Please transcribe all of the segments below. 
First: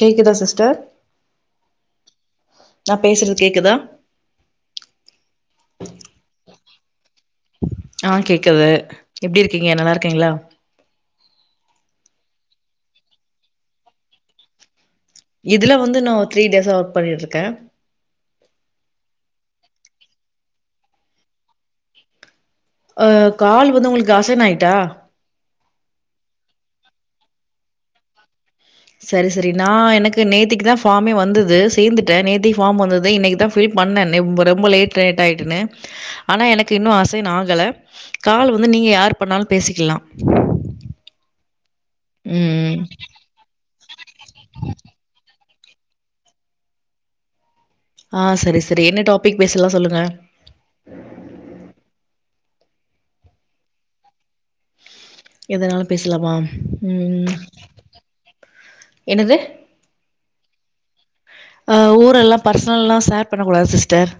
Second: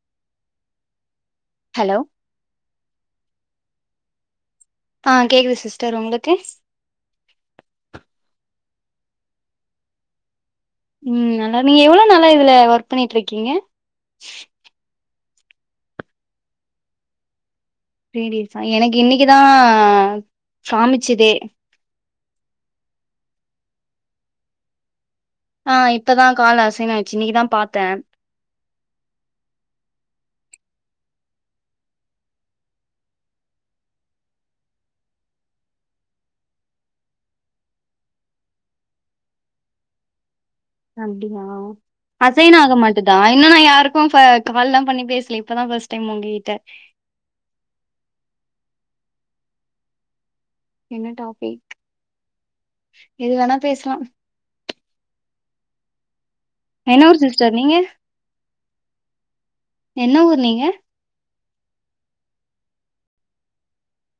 கேக்குதா sister hello நா பேசறது கேக்குதா ஆ கேக்குது சிஸ்டர் ஒங்ளுக்கு ஆ கேக்குது எப்டி இருக்கீங்க நல்லார்க்கீங்ளா ம் நல்லா நீங்க எவ்ள நளா இதுல ஒர்க் பண்ணிட்டு இருக்கீங்க இதுல வந்து நா த்ரீ டேஸா ஒர்க் பண்ணிட்டுருக்கேன் பீரியட்ஸ்ஸா எனக்கு இன்னைக்குதான் காமிச்சதே அ கால் வந்து உங்ளுக்கு அசைனாயிட்டா ஆ இப்பதான் கால ஆசைன் ஆச்சு இன்னைக்குதான் பாத்தேன் சரி சரி நான் எனக்கு நேத்திக்குதா ஃபார்மே வந்துது சேந்துட்டன் நேத்திக்கு ஃபார்ம் வந்துது இன்னைக்குதான் ஃபீல் பண்ணே நெம்ப ரொம்ப லேட் நைட் ஆயிட்டுன்னு ஆனா எனக்கு இன்னு அசைனாகல கால் வந்து நீங்க யார்ப் பண்ணாலு பேசிக்கலா அப்டியா அசைனாக ம் மாட் இதுதா இன்னு நா யாருக்கு ஃப கால்லாம் பண்ணி பேச்லே இப்பதா ஃபர்ஸ்ட் டைம் உங்ககிட்ட ஆ சரி சரி என்ன டாபிக் பேசலா சொல்லுங்க என்ன டாபிக் எது வேணா பேசலா எதனாலு பேசலாமா என்ன ஊர் ம் சிஸ்டர் நீங்க என்னது என்ன ஊர் நீங்க அ ஊரெல்லா பர்ச்னல்லா ஷேர் பண்ண கூூடாது சிஸ்டர்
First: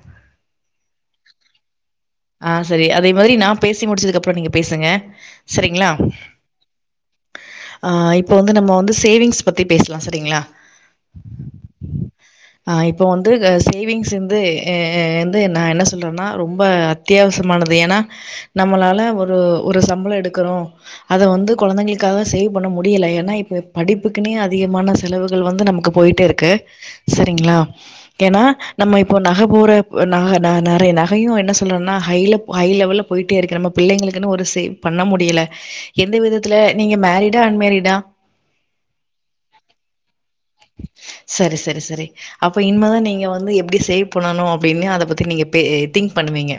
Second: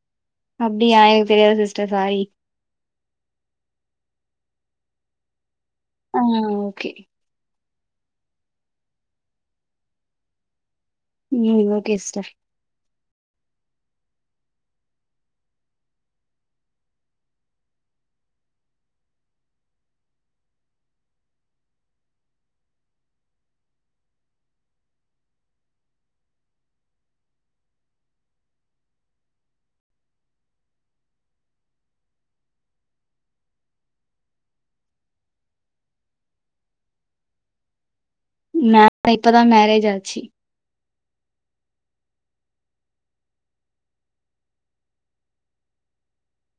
அப்டியா எனக்கு தெரியாது சிஸ்டர் சாரி ஆ செரி அதே மாதிரி நா பேசி முடிச்சதுக்கப்றோ நீங்க பேசுங்க சரிங்ளா ஆ ஓகே ஆ இப்ப வந்து நம்ம வந்து சேவிங்ஸ் பத்தி பேசலா சேரிங்ளா ம் ஓகே சிஸ்டர் அ இப்போ வந்துக சேவிங்ஸ் இந்து எ எ எந்து நா என்ன சொல்றனா ரொம்ப அத் அத்தியாவசமானது ஏனா நம்மளால ஒரு ஒரு சம்பளோ எடுக்குறோ அத வந்து கொழந்தைங்களுக்காக சேவ் பண்ண முடியல ஏனா இப்ப படிப்புக்குன்னே அதிகமான செலவுகள் வந்து நமக்கு போயிட்டே இருக்கு சேரிங்களா ஏனா நம்ம இப்போ நகை போற ந நெறைய நகையு என்ன சொ ல்றோம்னா ஹை ஹை லெவல்ல போயிட்டே இருக்கு நம்ம புள்ளைங்களுக்குன்னு ஒரு சேவ் பண்ண முடியல எந்த விதத்துல நீங்க மேரிடா அன்மேரிடா நா இப்போதா மேரேஜ் ஆச்சி சரி சரி சரி அப்ப இன்மேதா நீங்க வந்து எப்டி சேவ் பண்ணணு அப்டினு அத பத்தி நீங்க பே திங்க் பண்ணுவீங்க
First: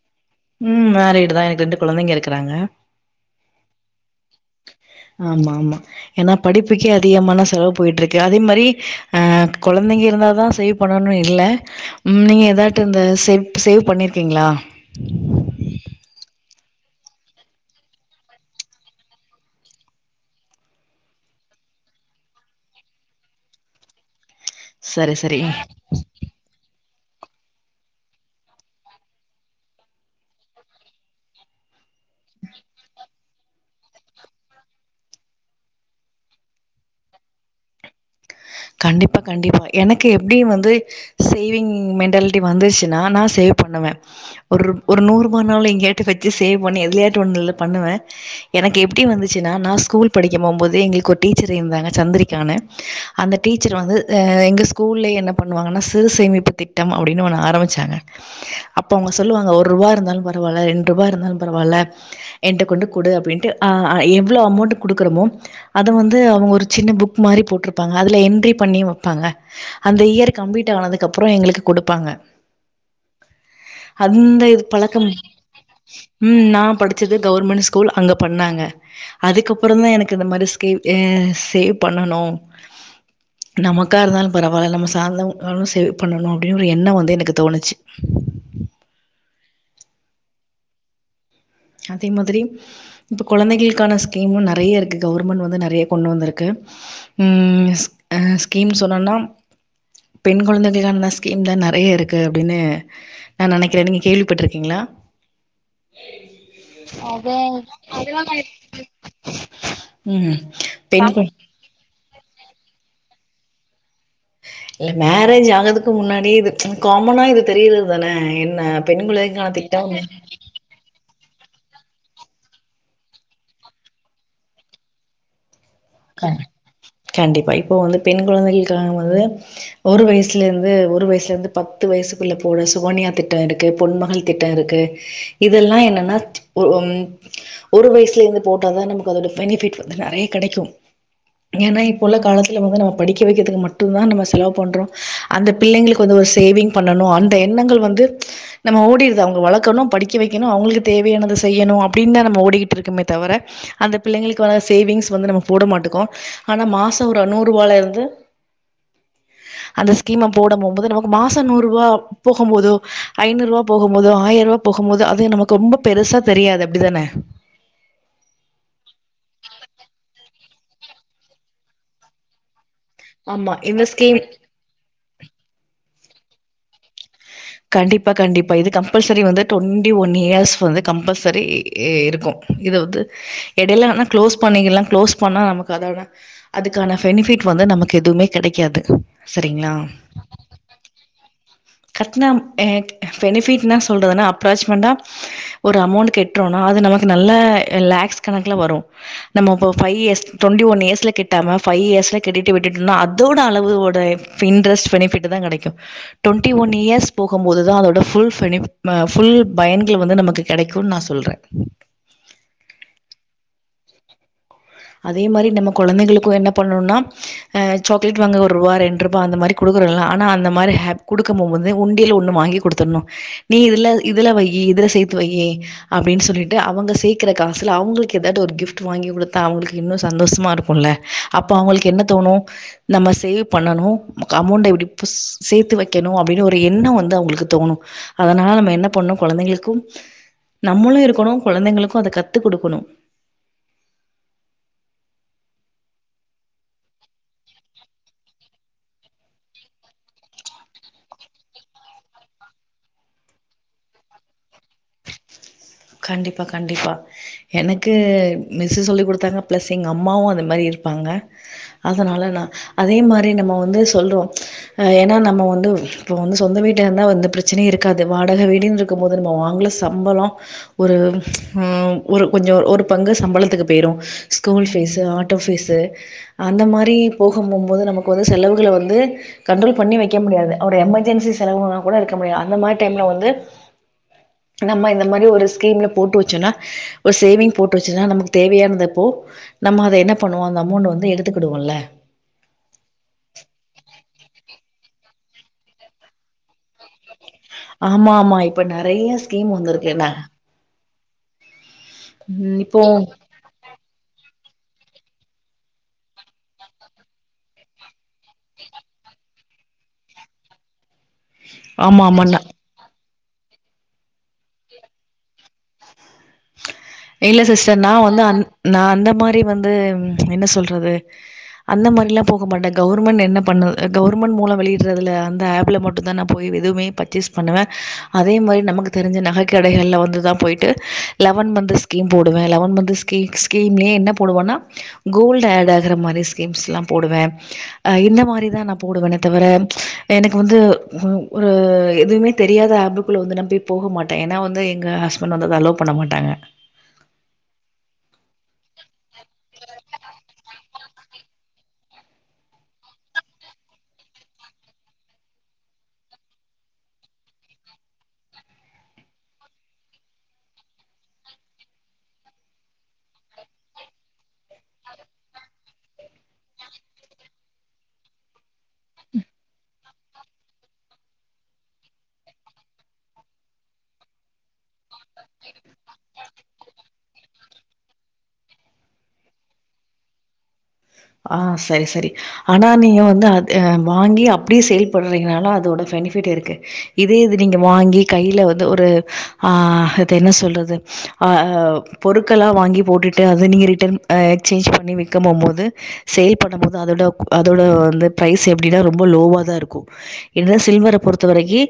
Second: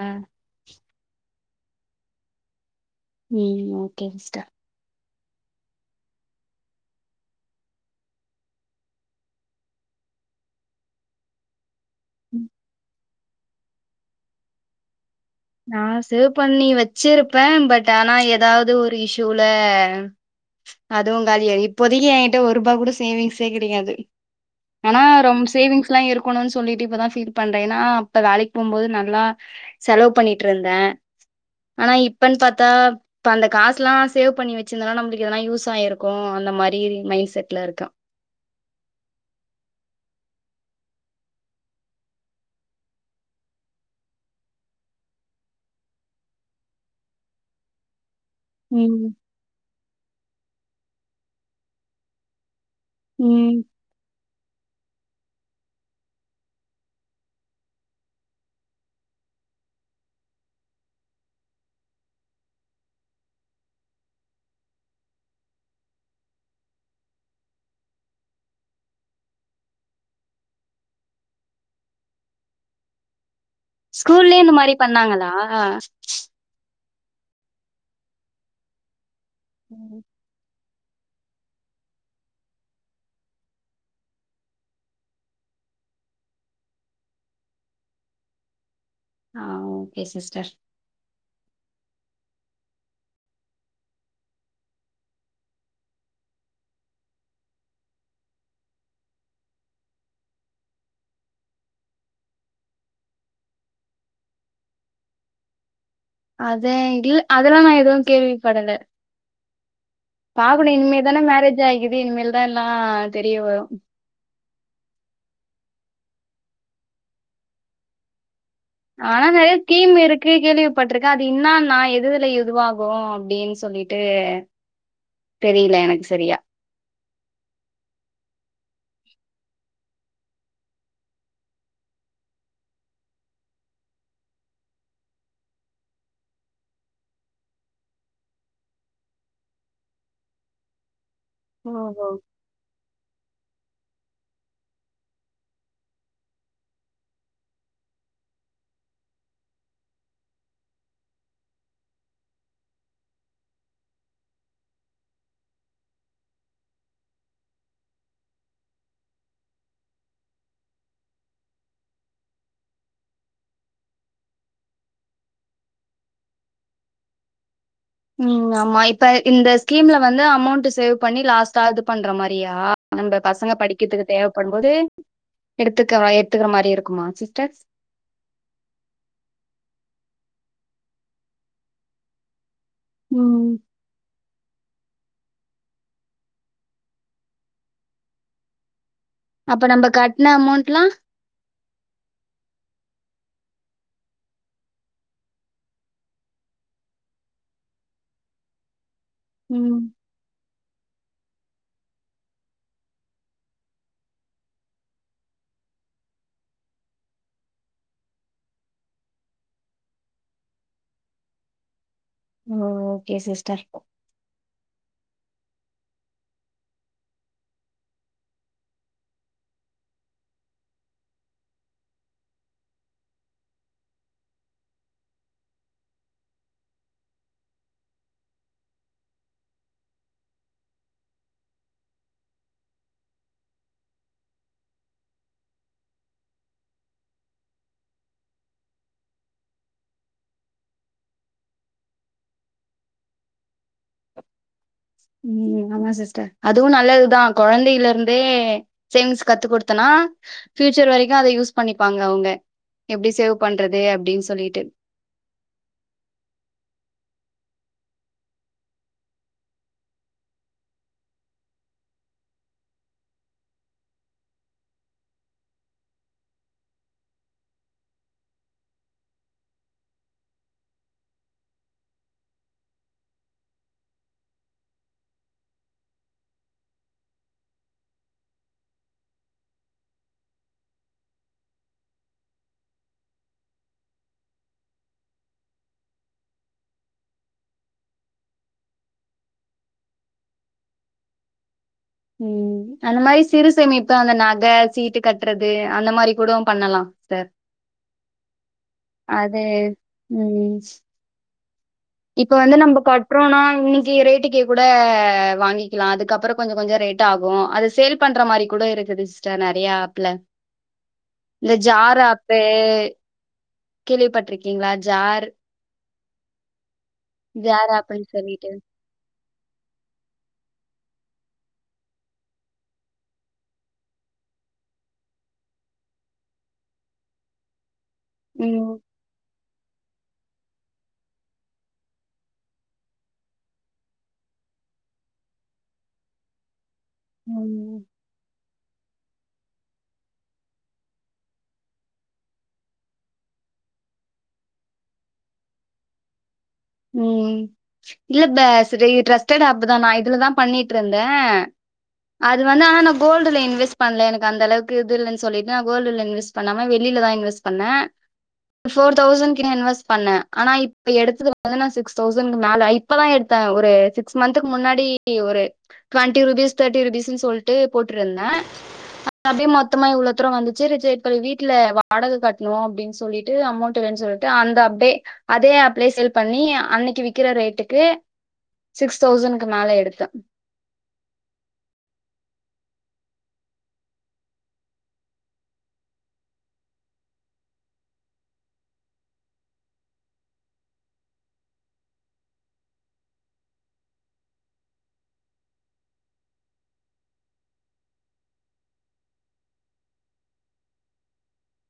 ஆ ம் மேரிடு தா எனக்கு ரெண்டு குழந்தைங்க இருக்கறாங்க ம் ஓக்கேங் சிஸ்டர் ஆமாமா ஏன்னா படிப்புக்கே அதிகமான செலவு போயிட்டு இருக்கு அதே மாரி ஆ குழந்தைங்க இருந்தா சே பண்ணணு இல்ல ம் நீங்க எதாட்டு இந்த சேவ் சேவ் பண்ணிருக்கீங்ளா நா சேவ் பண்ணி வச்சிருப்பே பட் ஆனா ஏதாவது ஒரு இஸ்யூல அதுவு காலியாயி இப்போதைக்கி எங்கிட்ட ஒரு ரூபாய் கூட சேவிங்ஸே கிடையாது ஆனா சரி, ரொம் சரி. சேவிங்ஸ் த்லா இருக்கணுன் சொல்லிட்டு இப்பதா ஃபீல் பண்றே ஏன்னா அப்ப வேலைக்கு போம்போது நல்லா செலவு பண்ணிட்ருந்தே ஆனா இப்பன் பாத்தா இப்ப அந்த காசுலா சேவ் பண்ணி வச்சிருந்தனா நம்மளுக்கு எதனா யூஸ் ஆயிருக்கு அந்த மாரி மைண்ட் செட்ல இருக்கே கண்டிப்பா கண்டிப்பா எனக்கு எப்டி வந்து சேவிங் மென்டாலிட்டி வந்துருச்சின்னா நா சேவ் பண்ணுவே ஒர்ரு ஒரு நூற்ரூபானாலு எங்கயாட்ட வச்சி சேவ் பண்ணி எதுலையாட்டுல ஒண்ணுல பண்ணுவே எனக்கு எப்டி ம் வந்துச்சினா நா ஸ்கூல் படிக்க போம்போது எங்களுக்கு ஒரு டீச்சர இருந்தாங்க சந்திரிகானு அந்த ம் டீச்சர் வந்து அ எங்க ஸ்கூல்ல என்ன பண்ணுவாங்கன்னா சிறு சேமிப்பு திட்டம் அப்டினு ஒனனு ஆரம்பிச்சாங்க அப்ப அவுங்க சொல்லுவாங்க ஒர்ரூபா இருந்தாலு பரவால ரெண்ரூபா இருந்தாலு பரவால்ல என்ட்ட கொண்டு குடு அப்டின்ட்டு அ அ எவ்ளோ அமோண்ட்டு குடுக்குறோமோ அத வந்து அவுங்க ஒரு சின்ன புக் மாரி போட்ருப் ப்பாங்க அதுல என்ட்ரி பண்ணி வப்பாங்க அந்த இயர் கம்ப்ளீட்டு ஆனதுக்கு அப்றோ எங்களுக்கு குடுப்பாங்க ஸ்கூல்லயே அந்த இந்த இது மாரி பழக்கம் பண்ணாங்களா ம் நா படு ச்சது கவர்மெண்ட் ஸ்கூல் அங்க பண்ணாங்க அதுக்கப்பறந்தா ம் எனக்கு இந்த மாரி கேவ் எ சேவ் பண்ணணு நமக்கா இருந்தாலு பரவால நம்ம சார்ந்தவங்களு [unintelligible] சேவ் பண்ணணு அப்டினு ஒரு எண்ண வந்து எனக்கு தோணுச்சி ஆ ஓகே சிஸ்டர் அதே மாதிரி இப்ப குழந்தைகளுக்கான ஸ்கீமும் நெறைய இருக்குது கவுவர்மெண்ட் வந்து நெறைய கொண்டு வந்திருக்கு ம் அ ஸ்கீம் சொன்னோனா பெண் குழந்தைகளுக்கான ஸ்கீம் தா நெறைய இருக்கு அப்டின்னு நா நெனைக்கிற நீங்கள் கேள்விப்பட்டுருக்கீங்களா அத இல்ல அத அதெல்லா நா எதுவு அதெல்லா நா எப்டி [unintelligible] பாக்கனு இனிமேல் தானே மேரேஜ் ஆகிது இனிமேலதா எல்லா தெரிய வரு இல்ல மேரேஜ் ஆகறதுக்கு முன்னாடியே இது காமனா இது தெரியறது தானே என்ன பெண் ஆனா நெறைய குழந்தைக்கான ஸ்கீம் திட்டம் இருக்கு கேள்வி பட்டுருக்க அது இன்னுன நா எதுஎதுல இதுவாகும் அப்டின்னு சொல்லிட்டு தெரியல எனக்கு சரியா கண் கண்டிப்பா இப்போ வந்து பெண் குழந்தைகளுக்காக வந்து ஒரு வயசுலேந்து ஒரு வயசுல இருந்து பத்து வயசுக்குள்ள போட சுகன்யா திட்ட இருக்கு பொன்மகள் திட்ட இருக்கு இதெல்லா என்னன்னா ஒரு ம் ஒரு வயசுல இருந்து போட்டாதா நமக்கு அதோட பெனிஃபிட் வந்து நெறைய கெடைக்கு ஏனா இப்ப ஓஹோ உள்ள காலத் அதுல வந்து நம்ம படிக்க வைக்கிறதுக்கு மட்டுந்தா நம்ம செலவு பண்றோ அந்த பிள்ளைங்களுக்கு வந்து ஒரு சேவிங் பண்ணணு அந்த எண்ணங்கள் வந்து நம்ம ஓடிர்து அவுங்க வளக்கணு படிக்க வெக்கிணு அவுங்ளுக் தேவையானத செய்யணு அப்டின்தா நம்ம ஓடிக்கிட் இருக்கமே தவர அந்த பிள்ளைங்களுக்கு வான சேவிங்ஸ் வந்து நமக் போட மாட்டுக்கோ ஆனா மாச ஒரு நூறுவால இருந்து [inaudible] அந்த ஸ்கீம போட போம்போது நமக் மாச நூறுபா போகும் போதோ ஐநூற்வா போகும் போதோ ஆயர்வா போகும் போது அது நம்ளுக்கு ரொம்ப பெருசா தெரியாது அப்டிதானே ம் ஆமா இப்ப இந்த ஸ்கீம்ல வந்து அமௌண்ட் சேவ் பண்ணி லாஸ்டா இது பண்ற மாரியா நம்ப பசங்க ஆமா இந்த படிக்கிற்துக்கு ஸ்கீம் தேவ்ப்படும் போது எடுத்துக்கிற்றோ எத்துக்கிற மாரி இருக்குமா சிஸ்டர் கண்டிப்பா கண்டிப்பா இது கம்பல்சரி வந்து டொவெண்டி ஒன் இயர்ஸ் வந்து கம்பல்சரி இருக்கு இத வந்து ம் இடைலா ந க்ளோஸ் பண்ணிக்கலா க்ளோஸ் பண்ணா நமக்கு அத அதுக்கான பெனிஃபிட் வந்து நமக்கு எதுவுமே கெடைக்காது அப்ப சரிங்களா நம்ப கட்ண அமௌண்ட்லா கட்னா எ பெனிஃபிட்னா சொல்றதுனா அப்ராச்மென்ட்டா ஒரு அமௌண்டு கெட்றோனா அது நமக்கு நல்ல லேக்ஸ் கணக்குல வரு நம்ம இப்ப ம் ஃபைய் இயர்ஸ் டொண்ட்டி ஒன் இயர்ஸில கெட்டாம ஃபைய் இயர்ஸ்ல கெட்டிட்டு விட்டுடுனா அதோட அளவுவோட ஃபின்ரஸ் பெனிஃபிட்டு தா கெடைக்கு [unintelligible] டொண்டி ஒன் இயர்ஸ் போகும்போதுதா அதோட ஃபுல் பெனிப் ஃபுல் பயன்கள் வந்து நமக்கு கெடைக்குன் நா சொல்றே ஓகே சிஸ்டர் அதே மாரி நம்ம கொழந்தைகிளுக்கு என்ன பண்ணோனா அ சாக்லேட் வாங்க ஒருவா ரெண் ரூபா அந்த மாரி குடுக்கிறல்ல ஆனா அந்த மாரி ஹே குடுக்கபோம் போது உண்டியிலு ஒன்னு வாங்கி குடுத்துணு நீ இதுல இதுல வையி இதுல சேத்து வையி அப்டின் சொல்லிட்டு அவங்க சேக்கிற காசுல அவுங்ளுக்கு எதாது ஒரு கிஃப்ட் வாங்கி குடுத் தா அவுங்ளுக்கு இன்னு சந்தோஷ்மா இருக்குல அப்ப அவுங்ளுக் என்ன தோணு நம்ம சேவ் பண்ணணு நமக் அமௌண்ட எப்டி புஸ் சேத்து வெக்கணு அப்டினு ஒரு எண்ண வந்து அவுங்ளுக்கு தோணு அதனால நம்ம என்ன பண்ணு கொழந்தைங்களுக்கும் நம்முளு இருக்குணு கொழந்தைங்கிளுக்கு அத கத்து குடுக்குணு ம் ஆமா சிஸ்டர் அதுவு நல்லதுதா கொழந்தைலர்ந்தே சேவிங்ஸ் கத்து குடுத்தனா ஃபியூச்சர் வரைக்கு அத யூஸ் பண்ணிப்பாங்க அவுங்க எப்படி சேவ் பண்றது அப்படின் சொல்லிட்டு கண்டிப்பா கண்டிப்பா எனக்கு மிஸ்ஸு சொல்லி குடுத்தாங்க பிளஸ் எங்க அம்மாவு அது மாரி இருப்பாங்க அதனால நா அதே மாரி நம்ம வந்து சொல்லுவோ ஏனா நம்ம வந்து இப்ப வந்து சொந்த வீட்டேந்தா வந்து பிரச்சின இருக்காது வாடக வீடுன்ரு இருக்கும் போது நம்ம வாங்ல சம்பளோ ஒரு ம் ஒரு கொஞ்சோ ஒரு பங்கு சம்பளத்துக்கு பேய்ரு ஸ்கூல் ஃபீஸ்ஸூ ஆட்டோ ஃபீஸ்ஸூ அந்த மாரி போக போம்போது நமக்கு வந்து செலவுகள வந்து கண்ட்ரோல் பண்ணி வெக்க முடியாது ஒரு எமர்ஜென்சி செலவுனா கூட எடுக்க முடியாது அந்த மார் டைம்ல வந்து நம்ம இந்த மாரி ஒரு ஸ்கீம்ல போட்டு வச்சோனா ஒரு சேவிங் போட்டு வச்சுனா நமக் தேவையான்தெப்போ நம்ம அத என்ன பண்ணுவோ அந்த அமௌண்ட வந்து எடுத்துக்கிடுவோல ம் அந்த மாரி சிறுசேமிப்ப அந்த நக சீட்டு கட்றது அந்த மாரி கூடோ பண்ணலா சார் ஆமா ஆமா இப்ப நெறைய ஸ்கீம் வந்துருக்கு என்ன ம் இப்ப வந்து ம் நம்ம இப்போ கட்றோனா இன்னி னிக்கு ரேட்டுக்கு கூட வாங்கிக்கலா அதுக்கப்றோ கொஞ்சோ கொஞ்சோ ரேட் ஆகு அது சேல் பண்ற மாரி கூட இருக்குது சி நெறைய ஆப்ல இந்த ஜார் ஆமா ஆமா ஆப்பு நா கேள்விப்பட்ருக்கீங்களா ஜார் இல்ல ஜார் சிஸ்டர் நா ஆப்புன்னு வந்து அந் சொல்லிட்டு நா அந்த மாரி வந்து என்ன சொல்றது அந்த மாரிலா போக மாட்டே கவர்மெண்ட் என்ன பண்ணு கவர்மெண்ட் மூலோ வெளியிடறதுல அந்த ஆப்ல மட் ட்டுதான் நா போய் எதுவுமே பர்ச்சேஸ் பண்ணுவ அதே மாரி ம் நமக்கு தெரிஞ்ச நகை கடைகள்ல வந்து தான் போய்ட்டு லெவன் மந்த்ஸ் ஸ்கீம் போடுவ லெவன் மந்த் ஸ்கீ ஸ்கீம்லயே என்ன போடுவனா கோல்டு ஆட் ஆகுற மாரி ஸ் ஸீகீம்ஸ்லாம் போடுவ ம். அ இந்த மாரிதான் நா போடுவனே தவிர எனக்கு வந்து ஒரு எதுவுமே தெரியாத ஆப்புக்குள்ள வந்து நா போய் போக மாட்ட ஏன்னா வந்து எங்க ஹஸ்பண்ட் வந்து அத அலோ பண்ண மாட்டாங்க ம் இல்லப்ப சரி டிரஸ்டடு ஆப் தான நா இதுலதா பண்ணிட்டு இருந்தே அது வந்து ஆனா நா கோல்டுல இன்வெஸ் பண்ணல எனக்கு அந்த அளவுக்கு இது இல்லனு சொல்லிட்டு நா கோல்டுல இன்வெஸ்ட் இப்ப நம்ம வெளியிலதா இன்வெஸ்ட் பண்ண ஃபோர் தௌசண்ட்க்கு நா இன்வெஸ்ட் பண்ண ஆனா இப்ப எடுத்த அதனா சிக்ஸ் தௌசண்ட்கு மேல இப்பதா எடுத்தே ஒரு சிக்ஸ் மந்துக்கு முன்னாடி ஒரு டுவெண்டி ருபீஸ் தேர்ட்டி ருபீஸ்ன்னு சொல்ட்டு போட்டுருந்தே அது அப்டியே மொத்தமா இவ்ள தூர வந்து சேரி வீட்ல வாடகை கட்ணு அப்டின்னு சொல்லிட்டு அமௌண்ட் வேனு சொல் ந்து அந்த அப்டே அதே ஆப்லயே சேல் பண்ணி அன்னைக்கு வி விக்கிற ரேட்டுக்கு சிக்ஸ் தௌசண்ட்க்கு மேல எடுத்த ஆ சரி சரி ஆனா நீங்க வந்து அது வாங்கி அப்டியே சேல் பண்றீங்கனால அதோட பெனிபிட் இருக்கு இதே இது நீங்க வாங்கி கையில வந்து ஒரு ஆ அது என்ன சொல்றது அ பொருட்கலா வாங்கி போட்டுட்டு அத நீங்க ரிட்டன் அ எக்ஸ்சேஞ்ச் பண்ணி விக்க போம் போது சேல் பண்ண போது அதோட அதோட வந்து ப்ரைஸ் எப்டின்னா ரொம்ப லோவா தா இருக்கும் இத சில்வர பொறுத்த வரைக்கி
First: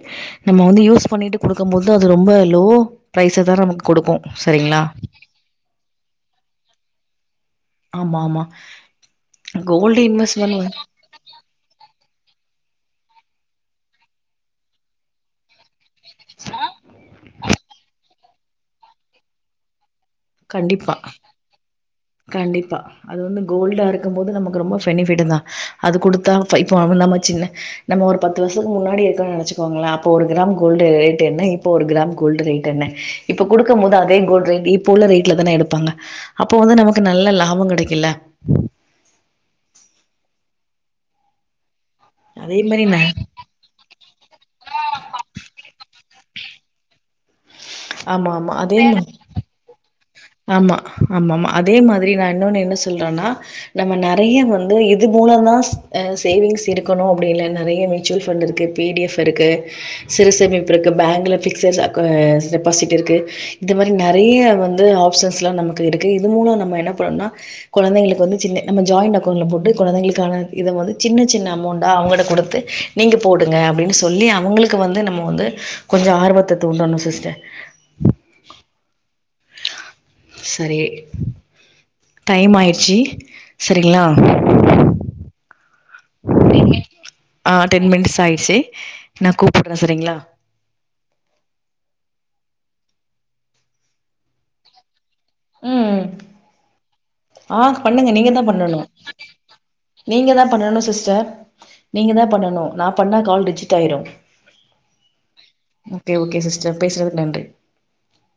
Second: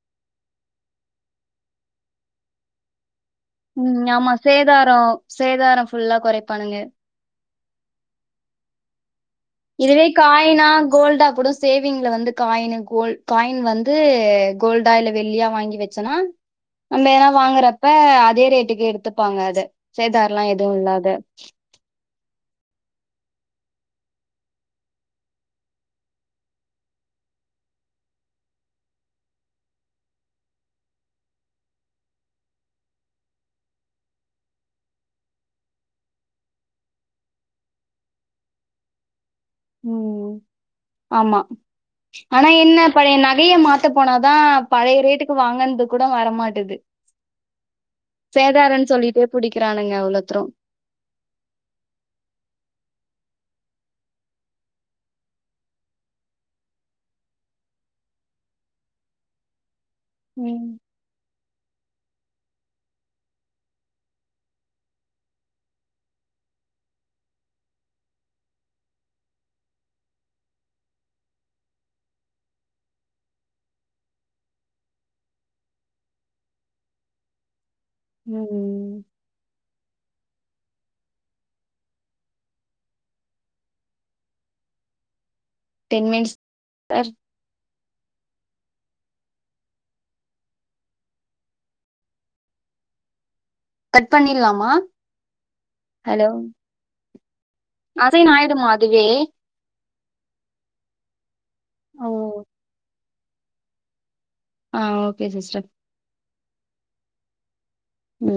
நம்ம வந்து யூஸ் பண்ணிட்டு குடுக்கும் போதுதான் அது ரொம்ப லோ ப்ரைஸ தா நமக்கு குடுக்கும் சரிங்களா சேதாரம் ஃபுல்லா குறைப்பானுங்க ஆமா ஆமா கோல்டு இதுவே இன்வெஸ்ட்மென்ட் காயினா வந் கோல்டா கூட சேவிங்ல வந்து காயின் கோல் காயின் வந்து கோல்டா இல்ல வெள்ளியா வாங்கி வச் சுன்னா நம்ம ஏனா வாங்குறப்ப அதே ரேட்டுக்கு எடுத்துப்பாங்க அத சேதாரலா எதுவும் கண்டிப்பா. இல்லாத கண்டிப்பா அது வந்து கோல்டா இருக்கும் போது நமக்கு ரொம்ப பெனிபிட் தான் அது கொடுத்தா இப்ப அவ நம்ம சின்ன நம்ம ஒரு பத்து வருஷத்துக்கு முன்னாடி இருக்கன் நெனச்சுக்கோங்கள அப்போ ஒரு கிராம் கோல்டு ரேட் என்ன இப்போ ஒரு கிராம் கோல்டு ரேட் என்ன இப்ப குடுக்கும் போது அதே கோல்டு ரேட் இப் போல ரேட்ல தான எடுப்பாங்க அப்போ வந்து நமக்கு நல்ல லாபம் கெடைக்குல ம் ஆமா ஆனா அதே என்ன மாரி பழைய ந நகைய மாத்த போனாதான் பழைய ரேட்டுக்கு வாங்கனது கூட வரமாட்டது ஆமா ஆமா அதே புடிக்குறானுங்க அவ்ளோதுரும் ஆமா ஆமா அதே மாதிரி நா இன்னொன்னு என்ன சொல்றன்னா நம்ம நெறைய வந்து இது மூல தான் அ சேவிங்ஸ் இருக்கணும் அப்படி இல்ல நெறைய மியூச்சுவல் பஃண்டு இருக்கு பி டி எஃப் இருக்கு சிறு சேமிப்பு ம் இருக்கு பேங்க்ல பிக்சஸ் அக் அ டெபாசிட் இருக்கு இந்த மாரி நறைய வந்து ஆப் சஸ்லா நமக்கு இருக்கு இது மூலோ நம்ம என்ன பண்ணோனா கொழந்தைங்குளுக்கு வந்து சின்ன நம்ம ஜாய்ண்ட் அக்கவுண்ட்ல போட்டு கொழந்தைங்களுக்கான இத வந்து சின்ன சின்ன அமௌண்டா அவங்கள்ட குடுத்து நீங்க போடுங்க அப்டீன்னு சொல்லி அவுங்களுக்கு வந்து நம்ம வந்து கொஞ்சோ ஆர்வத்த தூண்டணோ சிஸ்டர் ம் ம் சரி டைம் ஆயிடுச்சி சரிங்ளா டென் மினிட்ஸ் டர் ஆ டென் மினிட்ஸ் ஆயிட்ச்சி நா கூப்புட்றே சரிங்ளா கட் பண்ணீர்லாமா ம் ஹலோ ஆ பண்ணுங்க அசைன் நீங்க தா ஆயிடுமா பண்ணனோ அதுவே நீங்க தா பண்ணணு சிஸ்டர் ஓ நீங்க தா பண்ணணு நா பண்ணா கால் ரிஜிட் ஆயிரு ஆ okay sister okay okay sister பேஸ்னதுக்கு நன்றி ம்